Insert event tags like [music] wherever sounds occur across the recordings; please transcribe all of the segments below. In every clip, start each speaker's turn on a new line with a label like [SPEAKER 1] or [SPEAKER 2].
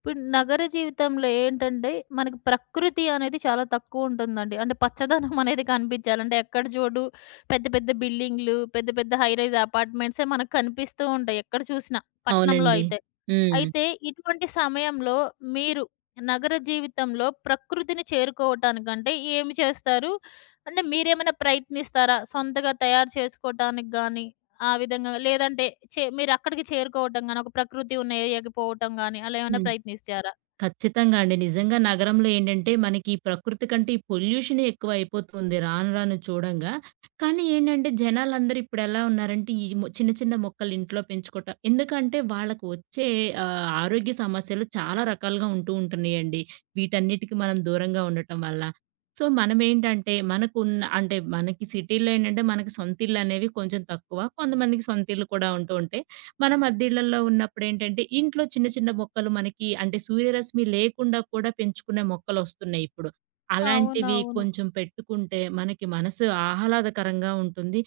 [SPEAKER 1] ఇప్పుడు నగర జీవితంలో ఏంటంటే, మనకి ప్రకృతి అనేది చాలా తక్కువుంటుందండి. అంటే పచ్చదనం [laughs] అనేది కనిపిచ్చాలి. అంటే ఎక్కడ చూడు పెద్ద పెద్ద బిల్డింగ్‌లు, పెద్ద పెద్ద హై రైజ్ అపార్ట్‌మెంట్సే మనకు కనిపిస్తూ ఉంటాయి ఎక్కడ చూసినా పట్నంలో
[SPEAKER 2] అవునండి.
[SPEAKER 1] అయితే.
[SPEAKER 2] హ్మ్.
[SPEAKER 1] అయితే ఇటువంటి సమయంలో మీరు నగర జీవితంలో ప్రకృతిని చేరుకోవటానికంటే ఏమి చేస్తారు? అంటే మీరేమైనా ప్రయత్నిస్తారా? సొంతగా తయారు చేసుకోవటానికి గాని, ఆ విధంగా లేదంటే మీరక్కడికి చేరుకోవటం గాని, ఒక ప్రకృతి ఉన్న ఏరియాకి పోవటం గాని అలా ఏమైనా
[SPEAKER 2] హ్మ్.
[SPEAKER 1] ప్రయత్నించారా?
[SPEAKER 2] ఖచ్చితంగా అండి. నిజంగా నగరంలో ఏంటంటే, మనకి ఈ ప్రకృతి కంటే ఈ పొల్యూషనే ఎక్కువైపోతుంది రాను రాను చూడంగా. కానీ ఏంటంటే, జనాలందరూ ఇప్పుడెలా ఉన్నారంటే, ఈ చిన్న చిన్న మొక్కలు ఇంట్లో పెంచుకోట ఎందుకంటే, వాళ్ళకు వచ్చే ఆరోగ్య సమస్యలు చాలా రకాలుగా ఉంటూ ఉంటున్నాయండి. వీటన్నిటికి మనం దూరంగా ఉండటం వల్ల. సో, మనమేంటంటే, మనకున్న అంటే మనకి సిటీలో ఏంటంటే, మనకి సొంతిళ్లనేవి కొంచెం తక్కువ. కొంతమందికి సొంతిళ్లు కూడా ఉంటూ ఉంటాయి. మనం అద్దెళ్ళల్లో ఉన్నప్పుడేంటంటే, ఇంట్లో చిన్న చిన్న మొక్కలు మనకి అంటే సూర్యరశ్మి లేకుండా కూడా పెంచుకునే మొక్కలొస్తున్నాయి ఇప్పుడు. అలాంటివి
[SPEAKER 1] అవునవును.
[SPEAKER 2] కొంచెం పెట్టుకుంటే మనకి మనసు ఆహ్లాదకరంగా ఉంటుంది.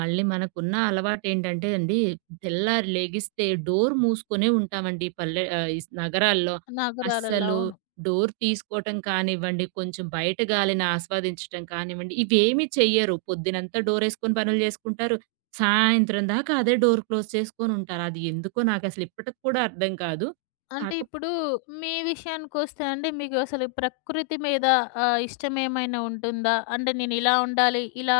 [SPEAKER 2] మళ్ళీ మనకున్న అలవాటేంటంటే అండి, తెల్లారి లెగిస్తే డోర్ మూసుకొనే ఉంటామండి ఈ ఈ నగరాల్లో.
[SPEAKER 1] నగరాలలో.
[SPEAKER 2] అస్సలు
[SPEAKER 1] అవును.
[SPEAKER 2] డోర్ తీసుకోవటం కానివ్వండి, కొంచెం బయట గాలిని ఆస్వాదించటం కానివ్వండి, ఇవేమి చెయ్యరు. పొద్దునంతా డోరేసుకొని పనులు జేసుకుంటారు. సాయంత్రం దాకా అదే డోర్ క్లోజ్ చేసుకొనుంటారు. అది ఎందుకో నాకసలు ఇప్పటికి కూడా అర్థం కాదు.
[SPEAKER 1] అంటే
[SPEAKER 2] కాక
[SPEAKER 1] ఇప్పుడు మీ విషయానికొస్తే అండి, మీకు అసలు ప్రకృతి మీద ఇష్టం ఏమైనా ఉంటుందా? అంటే నేను ఇలా ఉండాలి,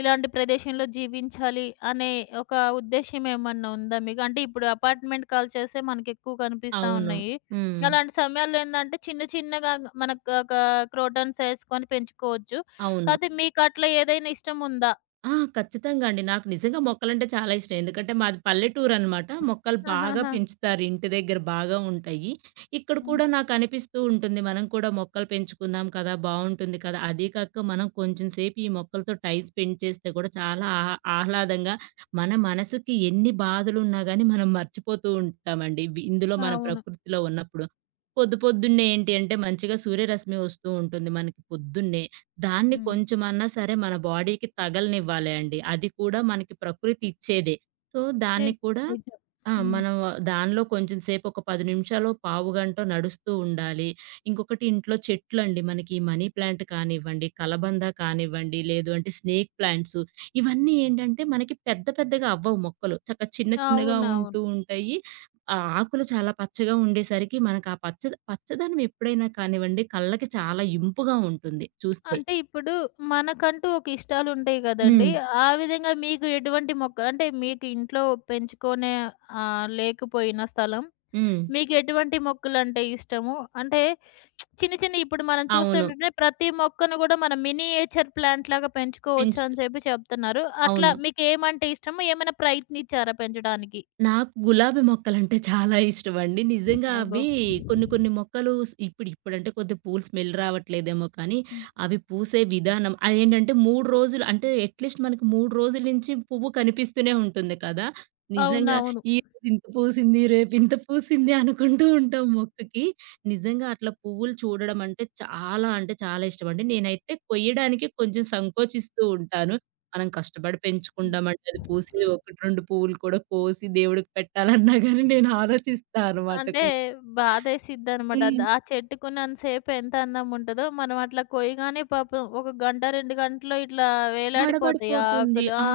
[SPEAKER 1] ఇలాంటి ప్రదేశంలో జీవించాలి అనే ఒక ఉద్దేశ్యం ఏమన్నా ఉందా మీకు? అంటే ఇప్పుడు అపార్ట్‌మెంట్ కల్చర్సే మనకెక్కువ కనిపిస్తా
[SPEAKER 2] అవును.
[SPEAKER 1] ఉన్నాయి.
[SPEAKER 2] హ్మ్.
[SPEAKER 1] అలాంటి సమయాల్లో ఏందంటే చిన్న చిన్నగా మనకు ఒక క్రోటన్స్ ఏసుకొని పెంచుకోవచ్చు.
[SPEAKER 2] అవును.
[SPEAKER 1] కాతే మీకట్లా ఏదైనా ఇష్టం ఉందా?
[SPEAKER 2] ఆ! ఖచ్చితంగా అండి. నాకు నిజంగా మొక్కలంటే చాలా ఇష్టం. ఎందుకంటే మాది పల్లెటూరనమాట. మొక్కలు బాగా
[SPEAKER 1] ఆహాహా!
[SPEAKER 2] పెంచుతారు. ఇంటి దగ్గర బాగా ఉంటాయి. ఇక్కడ
[SPEAKER 1] హ్మ్.
[SPEAKER 2] కూడా నాకనిపిస్తూ ఉంటుంది. మనం కూడా మొక్కలు పెంచుకుందాం కదా! బావుంటుంది కదా! అదీ కాక మనం కొంచెం సేపు ఈ మొక్కలతో టైం స్పెండ్ చేస్తే కూడా చాలా ఆహ్లాదంగా మన మనసుకి ఎన్ని బాధలున్నా గానీ మనం మర్చిపోతూ ఉంటామండి. ఇవి ఇందులో మన
[SPEAKER 1] అవును.
[SPEAKER 2] ప్రకృతిలో ఉన్నప్పుడు. పొద్దు పొద్దున్నే ఏంటి అంటే మంచిగా సూర్యరశ్మి వస్తూ ఉంటుంది మనకి పొద్దున్నే. దాన్ని
[SPEAKER 1] హ్మ్.
[SPEAKER 2] కొంచెమన్నా సరే మన బాడీకి తగలనివ్వాలి అండి. అది కూడా మనకి ప్రకృతి ఇచ్చేదే. సో, దాన్ని
[SPEAKER 1] నిజం.
[SPEAKER 2] కూడా
[SPEAKER 1] నిజం.
[SPEAKER 2] ఆ!
[SPEAKER 1] హ్మ్.
[SPEAKER 2] మనం దానిలో కొంచెం సేపు ఒక 10 నిమిషాలో, పావుగంటో నడుస్తూ ఉండాలి. ఇంకొకటి ఇంట్లో చెట్లండి. మనకి మనీ ప్లాంట్ కానివ్వండి, కలబంద కానివ్వండి, లేదు అంటే స్నేక్ ప్లాంట్స్ ఇవన్నీ ఏంటంటే మనకి పెద్ద పెద్దగా అవ్వవు మొక్కలు. చక్కగా చిన్న చిన్నగా
[SPEAKER 1] అవునవును.
[SPEAKER 2] ఉంటూ ఉంటాయి. ఆ ఆకులు చాలా పచ్చగా ఉండేసరికి మనకు ఆ పచ్చ పచ్చదనం ఎప్పుడైనా కానివ్వండి కళ్ళకి చాలా ఇంపుగా ఉంటుంది చూస్తే.
[SPEAKER 1] అంటే ఇప్పుడు మనకంటూ ఒక ఇష్టాలుంటాయి
[SPEAKER 2] హ్మ్.
[SPEAKER 1] గదండీ! ఆ విధంగా మీకు ఎటువంటి మొక్క అంటే మీకు ఇంట్లో పెంచుకునే లేకపోయినా స్థలం
[SPEAKER 2] హ్మ్.
[SPEAKER 1] మీకు ఎటువంటి మొక్కలంటే ఇష్టము? అంటే చిన్న చిన్న ఇప్పుడు మనం
[SPEAKER 2] అవును.
[SPEAKER 1] చూస్తుంటే ప్రతి మొక్కను గూడా మనం మినియేచర్ ప్లాంట్ లాగా పెంచుకోవచ్చు
[SPEAKER 2] పెంచుతూ
[SPEAKER 1] అని చెప్పి చెప్తున్నారు. అట్లా
[SPEAKER 2] అవును.
[SPEAKER 1] మీకేమంటే ఇష్టము? ఏమైనా ప్రయత్నించారా పెంచడానికి?
[SPEAKER 2] నాకు గులాబీ మొక్కలంటే చాలా ఇష్టమండి. నిజంగా
[SPEAKER 1] అబ్బో!
[SPEAKER 2] అవి కొన్ని కొన్ని మొక్కలు ఇప్పుడు ఇప్పుడంటే కొద్దిగా పూలు స్మెల్ రావట్లేదేమో కానీ,
[SPEAKER 1] హ్మ్.
[SPEAKER 2] అవి పూసే విధానం అదేంటంటే 3 రోజులు అంటే అట్‌లీస్ట్ మనకి 3 రోజుల నుంచి పువ్వు కనిపిస్తూనే ఉంటుంది కదా! నిజంగా
[SPEAKER 1] అవునవును.
[SPEAKER 2] ఈరోజు ఇంత పూసింది, రేపు ఇంత పూసింది అనుకుంటూ ఉంటాం మొక్కకి. నిజంగా అట్లా పువ్వులు చూడడం అంటే చాలా అంటే చాలా ఇష్టమండి. నేనైతే కొయ్యడానికి కొంచెం సంకోచిస్తూ ఉంటాను. మనం కష్టపడి పెంచుకుంటామండి. అది పూసేది
[SPEAKER 1] హ్మ్.
[SPEAKER 2] 1, 2 పువ్వులు కూడా కోసి దేవుడికి పెట్టాలన్నా గాని నేను ఆలోచిస్తా అనమాట
[SPEAKER 1] అంటే
[SPEAKER 2] కొంచెం.
[SPEAKER 1] బాధేసిద్దనమాట. అది
[SPEAKER 2] హ్మ్.
[SPEAKER 1] ఆ చెట్టుకున్నంత సేపు ఎంత అందంగా ఉంటదో, మనం అట్లా కొయ్యగానే పాపం ఒక గంట, 2 గంటలో ఇట్లా వేలాడిపోతాయి ఆ
[SPEAKER 2] బడబడిపోతుంది.
[SPEAKER 1] ఆకులు. ఆ!
[SPEAKER 2] ఆ!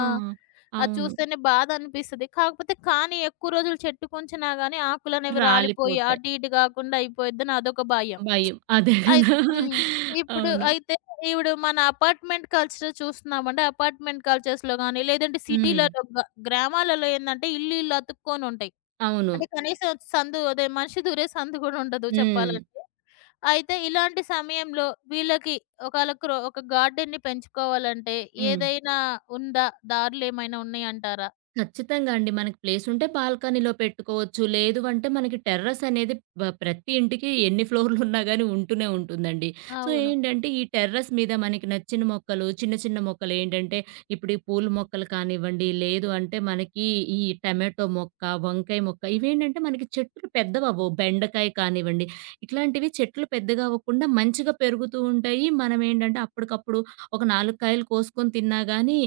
[SPEAKER 1] అది
[SPEAKER 2] అవును.
[SPEAKER 1] చూస్తేనే బాధనిపిస్తది. కాకపోతే కానీ ఎక్కువ రోజులు చెట్టుకుంచినా గానీ ఆకులనేవి రాలిపోయి
[SPEAKER 2] రాలిపోతాయి.
[SPEAKER 1] అటు ఇటు గాకుండా అయిపోయిద్దని అదొక భయం.
[SPEAKER 2] భయం. అదే
[SPEAKER 1] అయి
[SPEAKER 2] కదా!
[SPEAKER 1] హ్మ్. ఇప్పుడు
[SPEAKER 2] అవును.
[SPEAKER 1] అయితే ఇప్పుడు మన అపార్ట్‌మెంట్ కల్చర్ చూస్తున్నామంటే అపార్ట్‌మెంట్ కల్చర్స్‌లో గానీ, లేదంటే
[SPEAKER 2] హ్మ్.
[SPEAKER 1] సిటీలలో గ్రామాలలో ఏందంటే ఇల్లు ఇల్లు అతుక్కొనుంటాయి.
[SPEAKER 2] అవును.
[SPEAKER 1] అంటే కనీసం సందు అదే మనిషి దూరే సందు గూడా ఉండదు
[SPEAKER 2] హ్మ్.
[SPEAKER 1] చెప్పాలంటే. అయితే ఇలాంటి సమయంలో వీళ్ళకి ఒకాళ క్రో ఒక గార్డెన్‌ని పెంచుకోవాలంటే
[SPEAKER 2] హ్మ్.
[SPEAKER 1] ఏదైనా ఉందా? దారులేమైనా ఉన్నాయంటారా?
[SPEAKER 2] ఖచ్చితంగా అండి. మనకి ప్లేసుంటే బాల్కనీలో పెట్టుకోవచ్చు. లేదు అంటే మనకి టెర్రస్ అనేది ప్రతి ఇంటికి ఎన్ని ఫ్లోర్‌లున్నా గాని ఉంటూనే ఉంటుందండి. సో,
[SPEAKER 1] అవును.
[SPEAKER 2] ఏంటంటే ఈ టెర్రస్ మీద మనకి నచ్చిన మొక్కలు చిన్న, చిన్న మొక్కలేంటంటే ఇప్పుడు ఈ పూల మొక్కలు కానివ్వండి, లేదు అంటే మనకి ఈ టమాటో మొక్క, వంకాయ మొక్క ఇవేంటంటే మనకి చెట్లు పెద్దవవ్వవు. బెండకాయ కానివ్వండి, ఇట్లాంటివి చెట్లు పెద్దగా అవ్వకుండా మంచిగా పెరుగుతూ ఉంటాయి. మనమేంటంటే అప్పటికప్పుడు ఒక 4 కాయలు కోసుకొని తిన్నా గాని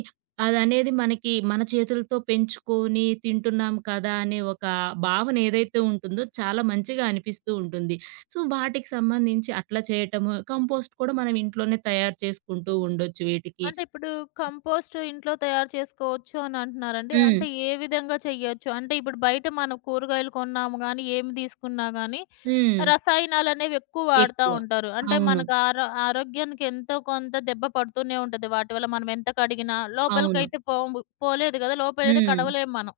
[SPEAKER 2] అదనేది మనకి మన చేతులతో పెంచుకొని తింటున్నాం కదా అనే ఒక భావన ఏదైతే ఉంటుందో చాలా మంచిగా అనిపిస్తూ ఉంటుంది. సో, వాటికి సంబంధించి అట్లా చేయటము, కంపోస్ట్ కూడా మనం ఇంట్లోనే తయారు చేసుకుంటూ ఉండొచ్చు వీటికి.
[SPEAKER 1] అంటే ఇప్పుడు కంపోస్ట్ ఇంట్లో తయారు చేసుకోవచ్చు అని అంటున్నారండి.
[SPEAKER 2] హ్మ్.
[SPEAKER 1] అంటే ఏ విధంగా చెయ్యొచ్చు? అంటే ఇప్పుడు బయట మనం కూరగాయలు కొన్నాము గానీ, ఏమి తీసుకున్నా గానీ,
[SPEAKER 2] హ్మ్.
[SPEAKER 1] రసాయనాలనేవి ఎక్కువ వాడుతా
[SPEAKER 2] ఎక్కువ.
[SPEAKER 1] ఉంటారు. అంటే
[SPEAKER 2] అవును.
[SPEAKER 1] మనకు ఆరోగ్యానికి ఎంతో కొంత దెబ్బ పడుతూనే ఉంటది. వాటి వల్ల మనం ఎంత కడిగినా,
[SPEAKER 2] అవును.
[SPEAKER 1] లోపలికైతే పోలేదు కదా! లోపలైతే
[SPEAKER 2] హ్మ్.
[SPEAKER 1] కడవలేము మనం.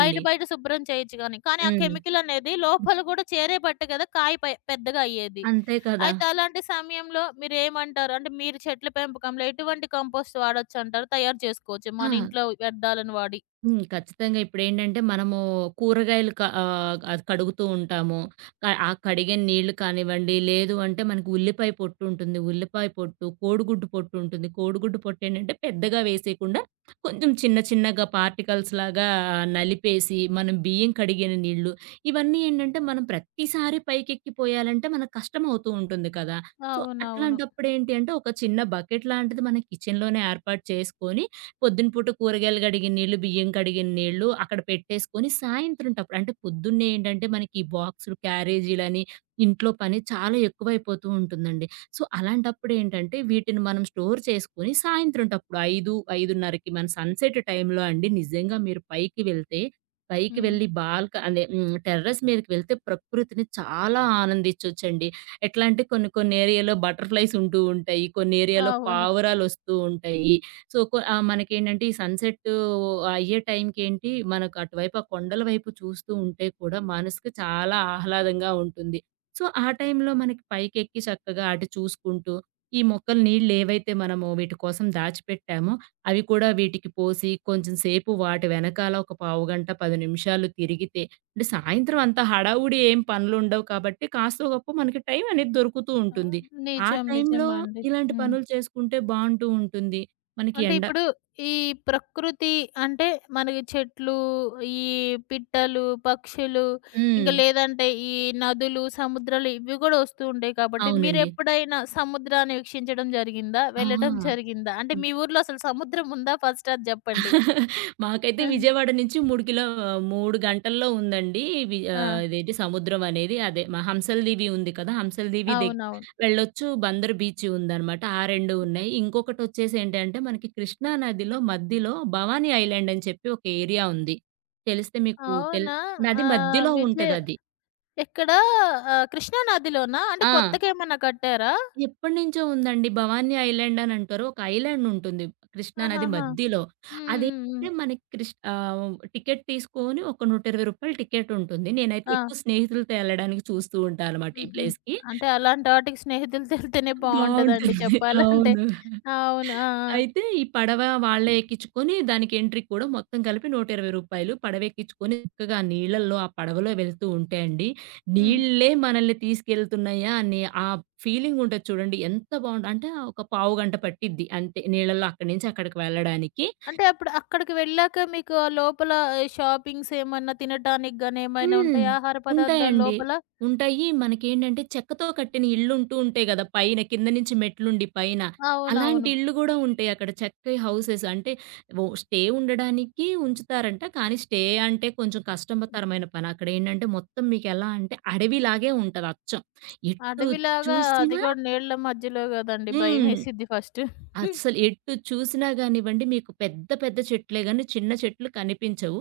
[SPEAKER 1] బయట బయట శుభ్రం చేయొచ్చు గానీ. కానీ ఆ
[SPEAKER 2] హ్మ్.
[SPEAKER 1] కెమికల్ అనేది లోపల గూడా చేరేపట్టే కదా కాయ పెద్దగా అయ్యేది.
[SPEAKER 2] అంతే కదా!
[SPEAKER 1] అయితే అలాంటి సమయంలో మీరేమంటారు? అంటే మీరు చెట్ల పెంపకంలో ఎటువంటి కంపోస్ట్ వాడొచ్చంటారు? తయారు చేసుకోవచ్చు మన
[SPEAKER 2] ఆ!
[SPEAKER 1] ఇంట్లో వ్యర్థాలను వాడి.
[SPEAKER 2] హ్మ్. ఖచ్చితంగా. ఇప్పుడేంటంటే మనము కూరగాయలు అది కడుగుతూ ఉంటాము. ఆ కడిగే నీళ్లు కానివ్వండి, లేదు అంటే మనకు ఉల్లిపాయ పొట్టు ఉంటుంది. ఉల్లిపాయ పొట్టు, కోడిగుడ్డు పొట్టు ఉంటుంది. కోడిగుడ్డు పొట్టు ఏంటంటే పెద్దగా వేసేయకుండా కొంచెం చిన్న చిన్నగా పార్టికల్స్ లాగా నలిపేసి, మనం బియ్యం కడిగిన నీళ్లు, ఇవన్నీ ఏంటంటే మనం ప్రతిసారి పైకెక్కిపోయాలంటే మనకు కష్టమవుతూ ఉంటుంది కదా! సో,
[SPEAKER 1] అవునవును.
[SPEAKER 2] అట్లాంటప్పుడు ఏంటి అంటే ఒక చిన్న బకెట్ లాంటిది మన కిచెన్‌లోనే ఏర్పాటు చేసుకొని పొద్దున పూట కూరగాయలు కడిగిన నీళ్ళు, బియ్యం కడిగిన నీళ్ళు అక్కడ పెట్టేసుకొని సాయంత్రం టప్పుడు అంటే పొద్దున్నే ఏంటంటే మనకి ఈ బాక్సులు, క్యారేజీలని ఇంట్లో పని చాలా ఎక్కువైపోతూ ఉంటుందండి. సో, అలాంటప్పుడు ఏంటంటే వీటిని మనం స్టోర్ చేసుకొని సాయంత్రం టప్పుడు 5, 5:30కి మన సన్‌సెట్ టైంలో అండి నిజంగా మీరు పైకి వెళ్తే, పైకి
[SPEAKER 1] హ్మ్.
[SPEAKER 2] వెళ్లి బాల్క అదే హ్మ్. టెర్రస్ మీదకి వెళ్తే ప్రకృతిని చాలా ఆనందించొచ్చండి. ఎట్లా అంటే కొన్ని కొన్ని ఏరియాలో బటర్‌ఫ్లైస్ ఉంటూ ఉంటాయి. కొన్ని ఏరియాలో
[SPEAKER 1] అవును.
[SPEAKER 2] పావురాలొస్తూ ఉంటాయి. సో, మనకేంటంటే ఈ సన్‌సెట్టు అయ్యే టైంకేంటి మనకు అటువైపు ఆ కొండల వైపు చూస్తూ ఉంటే కూడా మనసుకి చాలా ఆహ్లాదంగా ఉంటుంది. సో, ఆ టైంలో మనకి పైకెక్కి చక్కగా అటు చూసుకుంటూ, ఈ మొక్కలు నీళ్ళేవైతే మనము వీటి కోసం దాచిపెట్టామో అవి కూడా వీటికి పోసి కొంచెం సేపు వాటి వెనకాల ఒక పావుగంట, 10 నిమిషాలు తిరిగితే అంటే సాయంత్రం అంత హడావుడి ఏం పనులుండవు కాబట్టి కాస్తో గొప్పో మనకి టైం అనేది దొరుకుతూ
[SPEAKER 1] ఆహ్,
[SPEAKER 2] ఉంటుంది. ఆ
[SPEAKER 1] నిజం.
[SPEAKER 2] టైంలో
[SPEAKER 1] నిజమండి.
[SPEAKER 2] ఇలాంటి
[SPEAKER 1] హ్మ్.
[SPEAKER 2] పనులు చేసుకుంటే బావుంటూ ఉంటుంది. మనకి
[SPEAKER 1] అంటే
[SPEAKER 2] ఎండ
[SPEAKER 1] ఇప్పుడు ఈ ప్రకృతి అంటే మనకి చెట్లు, ఈ పిట్టలు, పక్షులు ఇంకా
[SPEAKER 2] హ్మ్.
[SPEAKER 1] లేదంటే ఈ నదులు, సముద్రాలు ఇవి కూడా వస్తూ ఉంటాయి కాబట్టి
[SPEAKER 2] అవునండి.
[SPEAKER 1] మీరెప్పుడైనా సముద్రాన్ని వీక్షించడం జరిగిందా?
[SPEAKER 2] ఆ!
[SPEAKER 1] వెళ్ళడం జరిగిందా? అంటే మీ ఊర్లో అసలు సముద్రం ఉందా? ఫస్ట్ అది జెప్పండి.
[SPEAKER 2] మాకైతే
[SPEAKER 1] ఆహా!
[SPEAKER 2] విజయవాడ నుంచి 3 గంటల్లో ఉందండి.
[SPEAKER 1] ఆ!
[SPEAKER 2] ఇదేంటి సముద్రం అనేది. అదే మా హంసల దీవి ఉంది కదా! హంసల దీవి దగ్
[SPEAKER 1] అవునవును.
[SPEAKER 2] వెళ్ళొచ్చు. బందర్ బీచ్ ఉందనమాట. ఆ 2 ఉన్నాయి. ఇంకొకటొచ్చేసి ఏంటంటే మనకి కృష్ణా నదిలో మధ్యలో భవానీ ఐలాండ్ అని చెప్పి ఒక ఏరియా ఉంది. తెలిస్తే మీకు తెల్
[SPEAKER 1] అవునా?
[SPEAKER 2] నది
[SPEAKER 1] ఆహ్,
[SPEAKER 2] మధ్యలో
[SPEAKER 1] విజయ్
[SPEAKER 2] ఉంటదది.
[SPEAKER 1] ఎక్కడ ఆహ్, కృష్ణా నదిలోనా? అంటే
[SPEAKER 2] ఆ!
[SPEAKER 1] కొత్తగేమన్నా కట్టారా?
[SPEAKER 2] ఎప్పటినుంచో ఉందండి. 'భవానీ ఐలాండ్' అని అంటారు. ఒక ఐలాండ్ ఉంటుంది. కృష్ణా నది
[SPEAKER 1] ఆహాహా!
[SPEAKER 2] మధ్యలో.
[SPEAKER 1] హ్మ్. హ్మ్. హ్మ్.
[SPEAKER 2] అదేంటంటే మనకి టికెట్ తీసుకొని ఒక రూ. 120 టికెట్ ఉంటుంది. నేనైతే
[SPEAKER 1] ఆ!
[SPEAKER 2] ఎక్కువ స్నేహితులతో ఎళ్ళడానికి చూస్తూ ఉంటా అనమాట ఈ
[SPEAKER 1] హ్మ్. హ్మ్.
[SPEAKER 2] ప్లేస్‌కి.
[SPEAKER 1] అంటే అలాంటి ఆటికి స్నేహితులతో ఎళ్తేనే బావుంటదండి
[SPEAKER 2] బావుంటుంది.
[SPEAKER 1] చెప్పాలంటే.
[SPEAKER 2] అవును.
[SPEAKER 1] అవును. ఆ! ఆ!
[SPEAKER 2] అయితే ఈ పడవ వాళ్ళే ఎక్కించుకొని దానికి ఎంట్రీ కూడా మొత్తం కలిపి రూ. 120 పడవెక్కించుకొని చక్కగా నీళ్ళల్లో ఆ పడవలో వెళ్తూ ఉంటే అండి,
[SPEAKER 1] హ్మ్.
[SPEAKER 2] నీళ్ళే మనల్ని తీసుకెళ్తున్నాయా అని ఆ ఫీలింగ్ ఉంటది చూడండి ఎంత బావుంట అంటే ఒక పావుగంట పట్టిద్ది అంతే నీళ్ళలో అక్కడి నుంచి అక్కడికి వెళ్ళడానికి.
[SPEAKER 1] అంటే అప్పుడు అక్కడికి వెళ్ళాక మీకు ఆ లోపల ఈ షాపింగ్స్ ఏమన్నా తినటానికి గాని ఏమైనా
[SPEAKER 2] హ్మ్.
[SPEAKER 1] ఉంటాయా ఆహార పదార్థాలు
[SPEAKER 2] ఉంటాయండి.
[SPEAKER 1] లోపల?
[SPEAKER 2] ఉంటాయి. మనకేంటంటే చెక్కతో కట్టిన ఇళ్ళుంటూ ఉంటాయి గదా! పైన కింద నుంచి మెట్లుండి పైన. అలాంటి
[SPEAKER 1] అవునవును.
[SPEAKER 2] ఇళ్ళు గూడా ఉంటాయి అక్కడ. చెక్క హౌసెస్ అంటే ఓ స్టే ఉండడానికి ఉంచుతారంట. కానీ స్టే అంటే కొంచెం కష్టతరమైన పని. అక్కడేంటంటే మొత్తం మీకెలా అంటే అడవిలాగే ఉంటది అచ్చం. ఎటు
[SPEAKER 1] అడవిలాగా అది
[SPEAKER 2] చూసినా
[SPEAKER 1] కూడా నీళ్ళ మధ్యలో గదండీ!
[SPEAKER 2] హ్మ్.
[SPEAKER 1] భయమేసిద్ది ఫస్టు.
[SPEAKER 2] అస్సలు ఎటు చూసినా గానివ్వండి, మీకు పెద్ద పెద్ద చెట్లే గాని చిన్న చెట్లు కనిపించవు.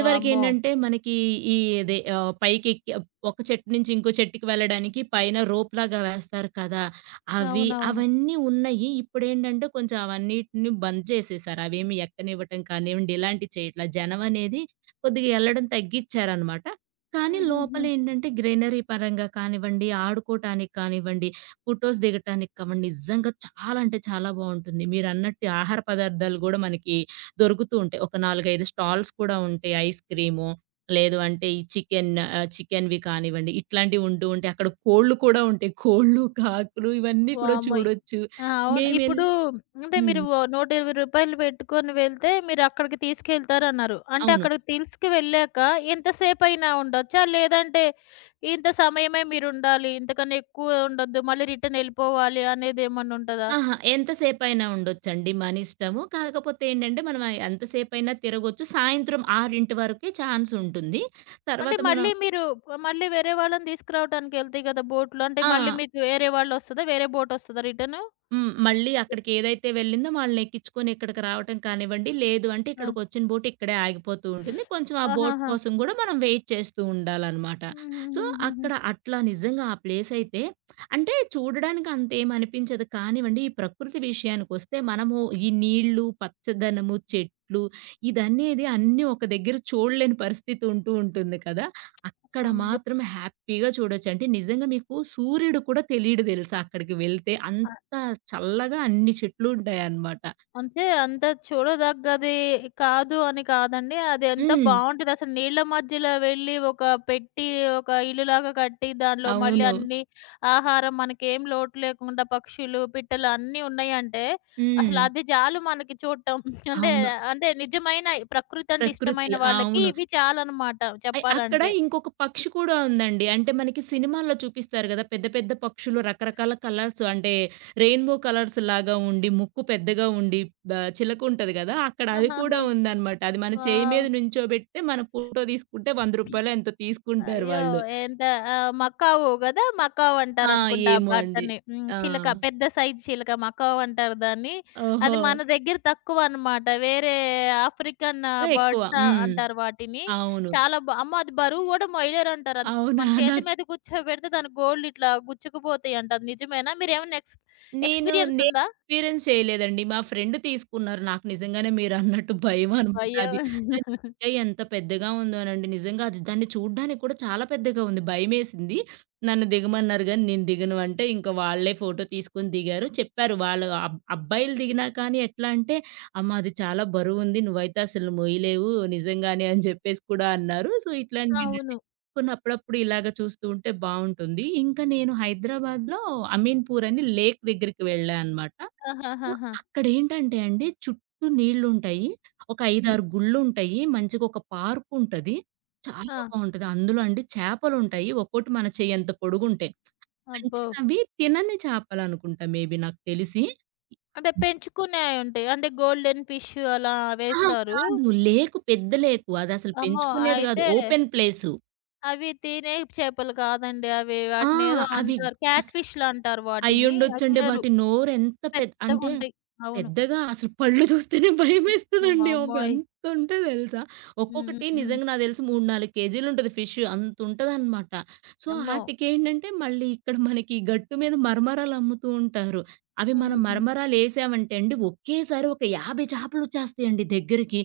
[SPEAKER 1] వామ్మో!
[SPEAKER 2] మనకి ఈ పైకెక్కి ఒక చెట్టు నుంచి ఇంకో చెట్టుకి వెళ్ళడానికి పైన రోప్‌లాగా వేస్తారు కదా!
[SPEAKER 1] అవునవును.
[SPEAKER 2] అవన్నీ ఉన్నాయి. ఇప్పుడేంటంటే కొంచెం అవన్నిటిని బంద్ చేసేసారు. అవేమి ఎక్కనివ్వటం కానివ్వండి, ఇలాంటివి చేయట్లా. జనం అనేది కొద్దిగా ఎళ్ళడం తగ్గిచ్చారనమాట. కానీ
[SPEAKER 1] హుహుహు.
[SPEAKER 2] లోపలేంటంటే గ్రీనరీ పరంగా కానివ్వండి, ఆడుకోటానికి కానివ్వండి ఫోటోస్ దిగటానికి కావండి నిజంగా చాలా అంటే చాలా బావుంటుంది. మీరన్నట్టు ఆహార పదార్థాలు గూడా మనకి దొరుకుతూ ఉంటాయి. ఒక 4, 5 స్టాల్స్ కూడా ఉంటాయి. ఐస్ క్రీము, లేదు అంటే ఈ చికెన్‌వి కానివ్వండి, ఇట్లాంటివి ఉంటూ ఉంటాయి. అక్కడ కోళ్ళు కూడా ఉంటాయి. కోళ్ళు, కాకులు ఇవన్నీ కూడా
[SPEAKER 1] వామ్మోయ్!
[SPEAKER 2] చూడొచ్చు.
[SPEAKER 1] ఆ! అవును.
[SPEAKER 2] మేమెల్
[SPEAKER 1] ఇప్పుడు అంటే మీరు
[SPEAKER 2] హ్మ్.
[SPEAKER 1] ఓ రూ. 120 పెట్టుకొని వెళ్తే మీరక్కడికి తీసుకెళ్తారన్నారు. అంటే
[SPEAKER 2] అవును.
[SPEAKER 1] అక్కడికి తీసుకువెళ్ళాక ఎంతసేపయినా ఉండొచ్చా? లేదంటే ఇంత సమయమే మీరుండాలి, ఇంతకన్నా ఎక్కువ ఉండొద్దు, మళ్ళీ రిటర్న్ యెళ్ళిపోవాలి అనేదేమన్నుంటదా?
[SPEAKER 2] అహా! ఎంతసేపైనా ఉండొచ్చండి మన ఇష్టము. కాకపోతే ఏంటంటే మనం ఎంతసేపైనా తిరగొచ్చు. సాయంత్రం 6 వరకే ఛాన్స్ ఉంటుంది.
[SPEAKER 1] అంటే
[SPEAKER 2] తర్వాత మనం
[SPEAKER 1] మళ్ళీ మీరు మళ్ళీ వేరే వాళ్ళని తీసుకురావడానికెళ్తాయి గదా! బోటులు. అంటే
[SPEAKER 2] ఆ!
[SPEAKER 1] మళ్ళీ మీకు వేరే వాళ్ళొస్తదా? వేరే బోటొస్తదా రిటర్ను?
[SPEAKER 2] హ్మ్. మళ్ళీ అక్కడికేదైతే వెళ్ళిందో వాళ్ళని ఎక్కించుకొని ఇక్కడికి రావటం కానివ్వండి, లేదు అంటే
[SPEAKER 1] ఆ!
[SPEAKER 2] ఇక్కడికొచ్చిన బోట్ ఇక్కడే ఆగిపోతూ ఉంటుంది. కొంచెం ఆ బోట్
[SPEAKER 1] ఆహాహా!
[SPEAKER 2] కోసం గూడా మనం వెయిట్ చేస్తూ ఉండాలనమాట. సో,
[SPEAKER 1] హుహుహుహుహు.
[SPEAKER 2] అక్కడ అట్లా నిజంగా ఆ ప్లేసయితే అంటే చూడడానికి అంతేమనిపించదు కానివ్వండి, ఈ ప్రకృతి విషయానికొస్తే మనము ఈ నీళ్ళు, పచ్చదనము, చెట్లు ఇదనేది అన్నీ ఒక దగ్గర చూడలేని పరిస్థితి ఉంటూ ఉంటుంది కదా! అక్కడ
[SPEAKER 1] అబ్బో!
[SPEAKER 2] మాత్రం హ్యాపీగా చూడొచ్చు. అంటే నిజంగా మీకు సూర్యుడు కూడా తెలీడు తెలుసా అక్కడికి వెళ్తే. అంతా చల్లగా అన్ని చెట్లుంటాయన్నమాట.
[SPEAKER 1] అంటే అంత చూడదగ్గది కాదు అని కాదండి. అది ఎంత
[SPEAKER 2] హ్మ్.
[SPEAKER 1] బావుంటది అసలు నీళ్ళ మధ్యలో వెళ్లి ఒక పెట్టి ఒక ఇల్లులాగా కట్టి దానిలో మళ్ళీ
[SPEAKER 2] అవును.
[SPEAKER 1] అన్ని ఆహారం మనకేం లోటు లేకుండా పక్షులు, పిట్టలు అన్నీ ఉన్నాయంటే అసలు
[SPEAKER 2] హ్మ్.
[SPEAKER 1] అది చాలు మనకి చూడటం. [laughs] అంటే
[SPEAKER 2] అవును.
[SPEAKER 1] అంటే నిజమైన ప్రకృతి అంటే
[SPEAKER 2] ప్రకృతి.
[SPEAKER 1] ఇష్టమైన వాళ్ళకి
[SPEAKER 2] అవును.
[SPEAKER 1] ఇవి చాలన్నమాట
[SPEAKER 2] అక్కడ
[SPEAKER 1] చెప్పాలంటే.
[SPEAKER 2] ఇంకొక పక్షి కూడా ఉందండి. అంటే మనకి సినిమాల్లో చూపిస్తారు గదా! పెద్ద పెద్ద పక్షులు రకరకాల కలర్స్ అంటే రెయిన్‌బో కలర్స్ లాగా ఉండి, ముక్కు పెద్దగా ఉండి బ చిలక ఉంటది గదా! అక్కడ అది కూడా
[SPEAKER 1] ఆహాహా!
[SPEAKER 2] ఉందన్నమాట. అది మన చేయి మీద
[SPEAKER 1] వావ్!
[SPEAKER 2] నుంచోబెడితే మనం ఫోటో తీసుకుంటే రూ. 100 ఎంతో తీసుకుంటారు
[SPEAKER 1] అయ్యో!
[SPEAKER 2] వాళ్ళు.
[SPEAKER 1] ఎంత మకావు గదా! మకావు
[SPEAKER 2] ఆ!
[SPEAKER 1] అంటారనుకుంటా ఆ
[SPEAKER 2] ఏమో అండి.
[SPEAKER 1] బట్టని. హ్మ్.
[SPEAKER 2] ఆ!
[SPEAKER 1] చిలక పెద్ద సైజు చిలక మకావు అంటారు దాన్ని. అది
[SPEAKER 2] ఓహో!
[SPEAKER 1] మన దగ్గర తక్కువనమాట. వేరే ఆఫ్రికన్
[SPEAKER 2] ఎక్కువ.
[SPEAKER 1] బర్డ్స్
[SPEAKER 2] హ్మ్.
[SPEAKER 1] అంటారు వాటిని.
[SPEAKER 2] అవును.
[SPEAKER 1] చాలా బా అమ్మో! అది బరువు గూడా మొయ్యలేరంటారు. అది మన
[SPEAKER 2] అవునా!
[SPEAKER 1] చేతి మీద కూర్చోబెడితే దాని గోళ్ళు ఇట్లా గుచ్చుకుపోతాయంట. అది నిజమేనా? మీరేమన్నా
[SPEAKER 2] నేను,
[SPEAKER 1] ఎక్స్‌పీరియన్స్
[SPEAKER 2] నేను
[SPEAKER 1] ఉందా?
[SPEAKER 2] ఎక్స్‌పీరియన్స్ చేయలేదండి. మా ఫ్రెండ్ తీసుకున్నారు. నాకు నిజంగానే మీరన్నట్టు భయమనమాట
[SPEAKER 1] భయం.
[SPEAKER 2] అది. కానీ
[SPEAKER 1] [laughs]
[SPEAKER 2] ఎంత పెద్దగా ఉందోనండి. నిజంగా అది దాన్ని చూడ్డానికి కూడా చాలా పెద్దగా ఉంది. భయమేసింది. నన్ను దిగమన్నారు గానీ, నేను దిగను అంటే, ఇంక వాళ్ళే ఫోటో తీసుకొని దిగారు. చెప్పారు వాళ్ళు అబ్బాయిలు దిగినా కానీ ఎట్లా అంటే, "అమ్మ అది చాలా బరువుంది. నువ్వైతే అసలు మొయ్యలేవు నిజంగానే" అని జెప్పేసి కూడా అన్నారు. సో, ఇట్లాంటివేంటంటే
[SPEAKER 1] అవును.
[SPEAKER 2] కొన్ని అప్పుడప్పుడు ఇలాగ చూస్తూ ఉంటే బావుంటుంది. ఇంకా నేను హైదరాబాద్‌లో అమీన్‌పూర్ అని లేక్ దగ్గరికి వెళ్ళా అనమాట. సో,
[SPEAKER 1] ఆహాహాహా!
[SPEAKER 2] అక్కడేంటంటే అండి చుట్టూ నీళ్లుంటాయి. ఒక 5,
[SPEAKER 1] హ్మ్.
[SPEAKER 2] 6 గుళ్ళుంటాయి. మంచిగా ఒక పార్కుంటది. చాలా
[SPEAKER 1] ఆ!
[SPEAKER 2] బావుంటది. అందులో అండి చేపలుంటాయి. ఒక్కోటి మన చెయ్యంత పొడుగుంటాయి. అంటే
[SPEAKER 1] అబ్బో!
[SPEAKER 2] అవి తినని చేపలనుకుంటా మే బీ నాకు తెలిసి.
[SPEAKER 1] అంటే పెంచుకునేయుంటాయి. అంటే గోల్డెన్ ఫిష్ అలా
[SPEAKER 2] అహా!
[SPEAKER 1] వేస్తారు.
[SPEAKER 2] కాదు. లేకు పెద్ద లేకు. అదసలు
[SPEAKER 1] అమ్మో!
[SPEAKER 2] పెంచుకునేది గాదు.
[SPEAKER 1] అయితే
[SPEAKER 2] ఓపెన్ ప్లేసు.
[SPEAKER 1] అవి తినే చేపలు కాదండి అవి.
[SPEAKER 2] ఆ!
[SPEAKER 1] వాటినేదో
[SPEAKER 2] అవి
[SPEAKER 1] అంటారు.
[SPEAKER 2] అస
[SPEAKER 1] క్యాట్ ఫిష్‌లు అంటారు వాటిని. అవి
[SPEAKER 2] అయ్యుండొచ్చండి.
[SPEAKER 1] తినరు.
[SPEAKER 2] వాటి నోరెంత పెద్ అంటే
[SPEAKER 1] పెద్దగుంటాయి. అవును.
[SPEAKER 2] పెద్దగా అసలు పళ్ళు చూస్తేనే [laughs] భయమేస్తదండి. అవి
[SPEAKER 1] వామ్మోయ్!
[SPEAKER 2] అంతుంటయి తెలుసా!
[SPEAKER 1] హ్మ్. హ్మ్.
[SPEAKER 2] ఒక్కొక్కటి
[SPEAKER 1] హ్మ్.
[SPEAKER 2] నిజంగా నాకు తెలిసి 3, 4 కేజీలుంటది ఫిష్ అంతుంటదనమాట. సో,
[SPEAKER 1] అమ్మో!
[SPEAKER 2] ఆటికేంటంటే మళ్ళీ ఇక్కడ మనకి ఈ గట్టు మీద మరమరాలు అమ్ముతూ ఉంటారు. అవి
[SPEAKER 1] హ్మ్.
[SPEAKER 2] మనం
[SPEAKER 1] హ్మ్. హ్మ్.
[SPEAKER 2] మరమరాలేసామంటే అండి ఒకేసారి ఒక 50 చేపలొచ్చేస్తాయండి దగ్గరికి.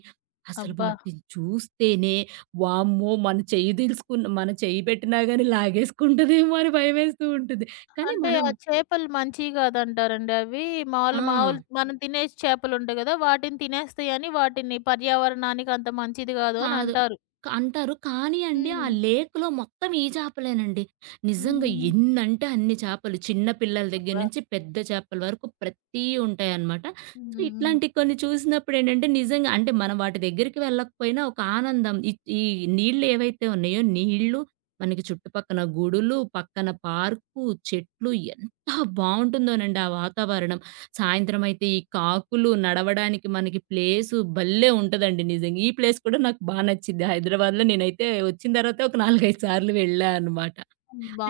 [SPEAKER 2] అసలు
[SPEAKER 1] అబ్బా!
[SPEAKER 2] వాటిని చూస్తేనే వామ్మో! మన చెయ్యి పెట్టినా గాని లాగేసుకుంటదేమో అని భయమేస్తూ ఉంటుంది. కానీ
[SPEAKER 1] అంటే
[SPEAKER 2] మనం
[SPEAKER 1] ఆ చేపలు మంచియి కాదంటారండి అవి.
[SPEAKER 2] ఆ!
[SPEAKER 1] మాములు మాములు మనం తినే చేపలుంటాయి కదా! వాటిని తినేస్తాయని వాటిని పర్యావరణానికి అంత మంచిది కాదు అని
[SPEAKER 2] కాదు.
[SPEAKER 1] అంటారు.
[SPEAKER 2] అంటారు. కానీ అండి ఆ
[SPEAKER 1] హ్మ్.
[SPEAKER 2] లేక్‌లో మొత్తం ఈ చేపలేనండి. నిజంగా
[SPEAKER 1] హుహుహు.
[SPEAKER 2] ఎన్నంటే అన్ని చేపలు. చిన్న పిల్లల దగ్గర
[SPEAKER 1] అబ్బా!
[SPEAKER 2] నుంచి పెద్ద చేపల వరకు ప్రతీయి ఉంటాయన్నమాట.
[SPEAKER 1] హ్మ్.
[SPEAKER 2] సో,
[SPEAKER 1] హ్మ్. హ్మ్.
[SPEAKER 2] ఇట్లాంటి కొన్ని చూసినప్పుడు ఏంటంటే నిజంగా అంటే మనం వాటి దగ్గరికి వెళ్ళకపోయినా ఒక ఆనందం ఈ ఈ నీళ్ళు ఏవైతే ఉన్నాయో నీళ్ళు, మనకి చుట్టుపక్కన గుడులు, పక్కన పార్కు, చెట్లు ఎంత బావుంటుందోనండి ఆ వాతావరణం. సాయంత్రమైతే ఈ కాకులు నడవడానికి మనకి ప్లేసు భలే ఉంటదండి నిజంగా. ఈ ప్లేస్ కూడా నాకు బా నచ్చిద్ది. హైదరాబాద్‌లో నేనైతే వచ్చిన తర్వాత ఒక 4, 5 సార్లు వెళ్ళా అనమాట.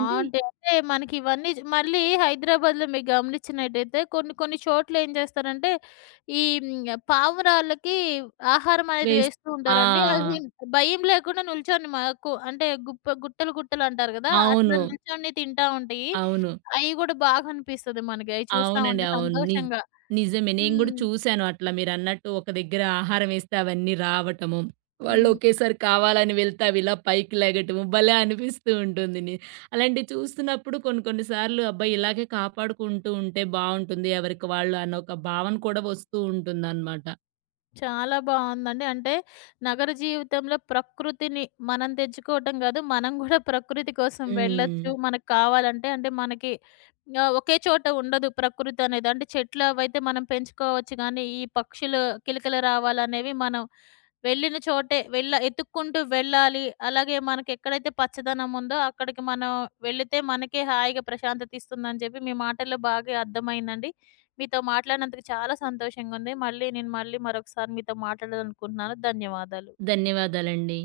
[SPEAKER 2] అంటే
[SPEAKER 1] అంటే మనకి ఇవన్నీ మళ్ళీ హైదరాబాద్‌లో మీరు గమనిచ్చినట్టయితే కొన్ని కొన్ని చోట్ల ఏం చేస్తారంటే, ఈ హ్మ్. పావురాళ్ళకి ఆహారం అనేది
[SPEAKER 2] వేస్
[SPEAKER 1] వేస్తూ
[SPEAKER 2] ఆ!
[SPEAKER 1] ఉంటారండి. అవి భయం లేకుండా నిల్చొని మాకు అంటే గుప్ప గుట్టలు గుట్టలు అంటారు కదా! అట్లా
[SPEAKER 2] అవును.
[SPEAKER 1] నిల్చొని తింటా ఉంటాయి.
[SPEAKER 2] అవును.
[SPEAKER 1] అయి గూడా బాగా అనిపిస్తది మనకి. అయి చూస్తా
[SPEAKER 2] అవునండి.
[SPEAKER 1] ఉంటే
[SPEAKER 2] అవును.
[SPEAKER 1] సంతోషంగా.
[SPEAKER 2] నిజమే. నేను గూడా
[SPEAKER 1] హ్మ్.
[SPEAKER 2] చూసాను అట్లా మీరన్నట్టు ఒక దగ్గర ఆహారం ఏస్తే అవన్నీ రావటము. వాళ్ళు
[SPEAKER 1] హ్మ్.
[SPEAKER 2] ఒకేసారి కావాలని వెళ్తే అవిలా పైకి లెగటము భలే అనిపిస్తూ ఉంటుంది. అలాంటివి చూస్తున్నప్పుడు కొన్ని కొన్ని సార్లు అబ్బా! ఇలాగే కాపాడుకుంటూ ఉంటే బావుంటుంది ఎవరికి వాళ్ళు అన్న ఒక భావన కూడా వస్తూ ఉంటుందనమాట.
[SPEAKER 1] చాలా బావుందండి. అంటే నగర జీవితంలో ప్రకృతిని మనం తెచ్చుకోవటం గాదు. మనం గూడా ప్రకృతి కోసం
[SPEAKER 2] హ్మ్.
[SPEAKER 1] వెళ్ళొచ్చు. మనకు కావాలంటే అంటే మనకి ఒకే చోట ఉండదు ప్రకృతి అనేది. అంటే చెట్లు అవైతే మనం పెంచుకోవచ్చు గానీ, ఈ పక్షులు కిలకిల రావాలనేవి మనం వెళ్ళిన చోటే వెళ్ళ ఎతుక్కుంటూ వెళ్ళాలి. అలాగే మనకి ఎక్కడైతే పచ్చదనం ఉందో అక్కడికి మనం వెళితే మనకే హాయిగా ప్రశాంతత ఇస్తుందని చెప్పి మీ మాటల్లో బాగా అర్థమైందండి. మీతో మాట్లాడినందుకు చాలా సంతోషంగా ఉంది. నేను మళ్ళీ మరొకసారి మీతో మాట్లాడాలనుకుంటున్నాను. ధన్యవాదాలు.
[SPEAKER 2] ధన్యవాదాలండి.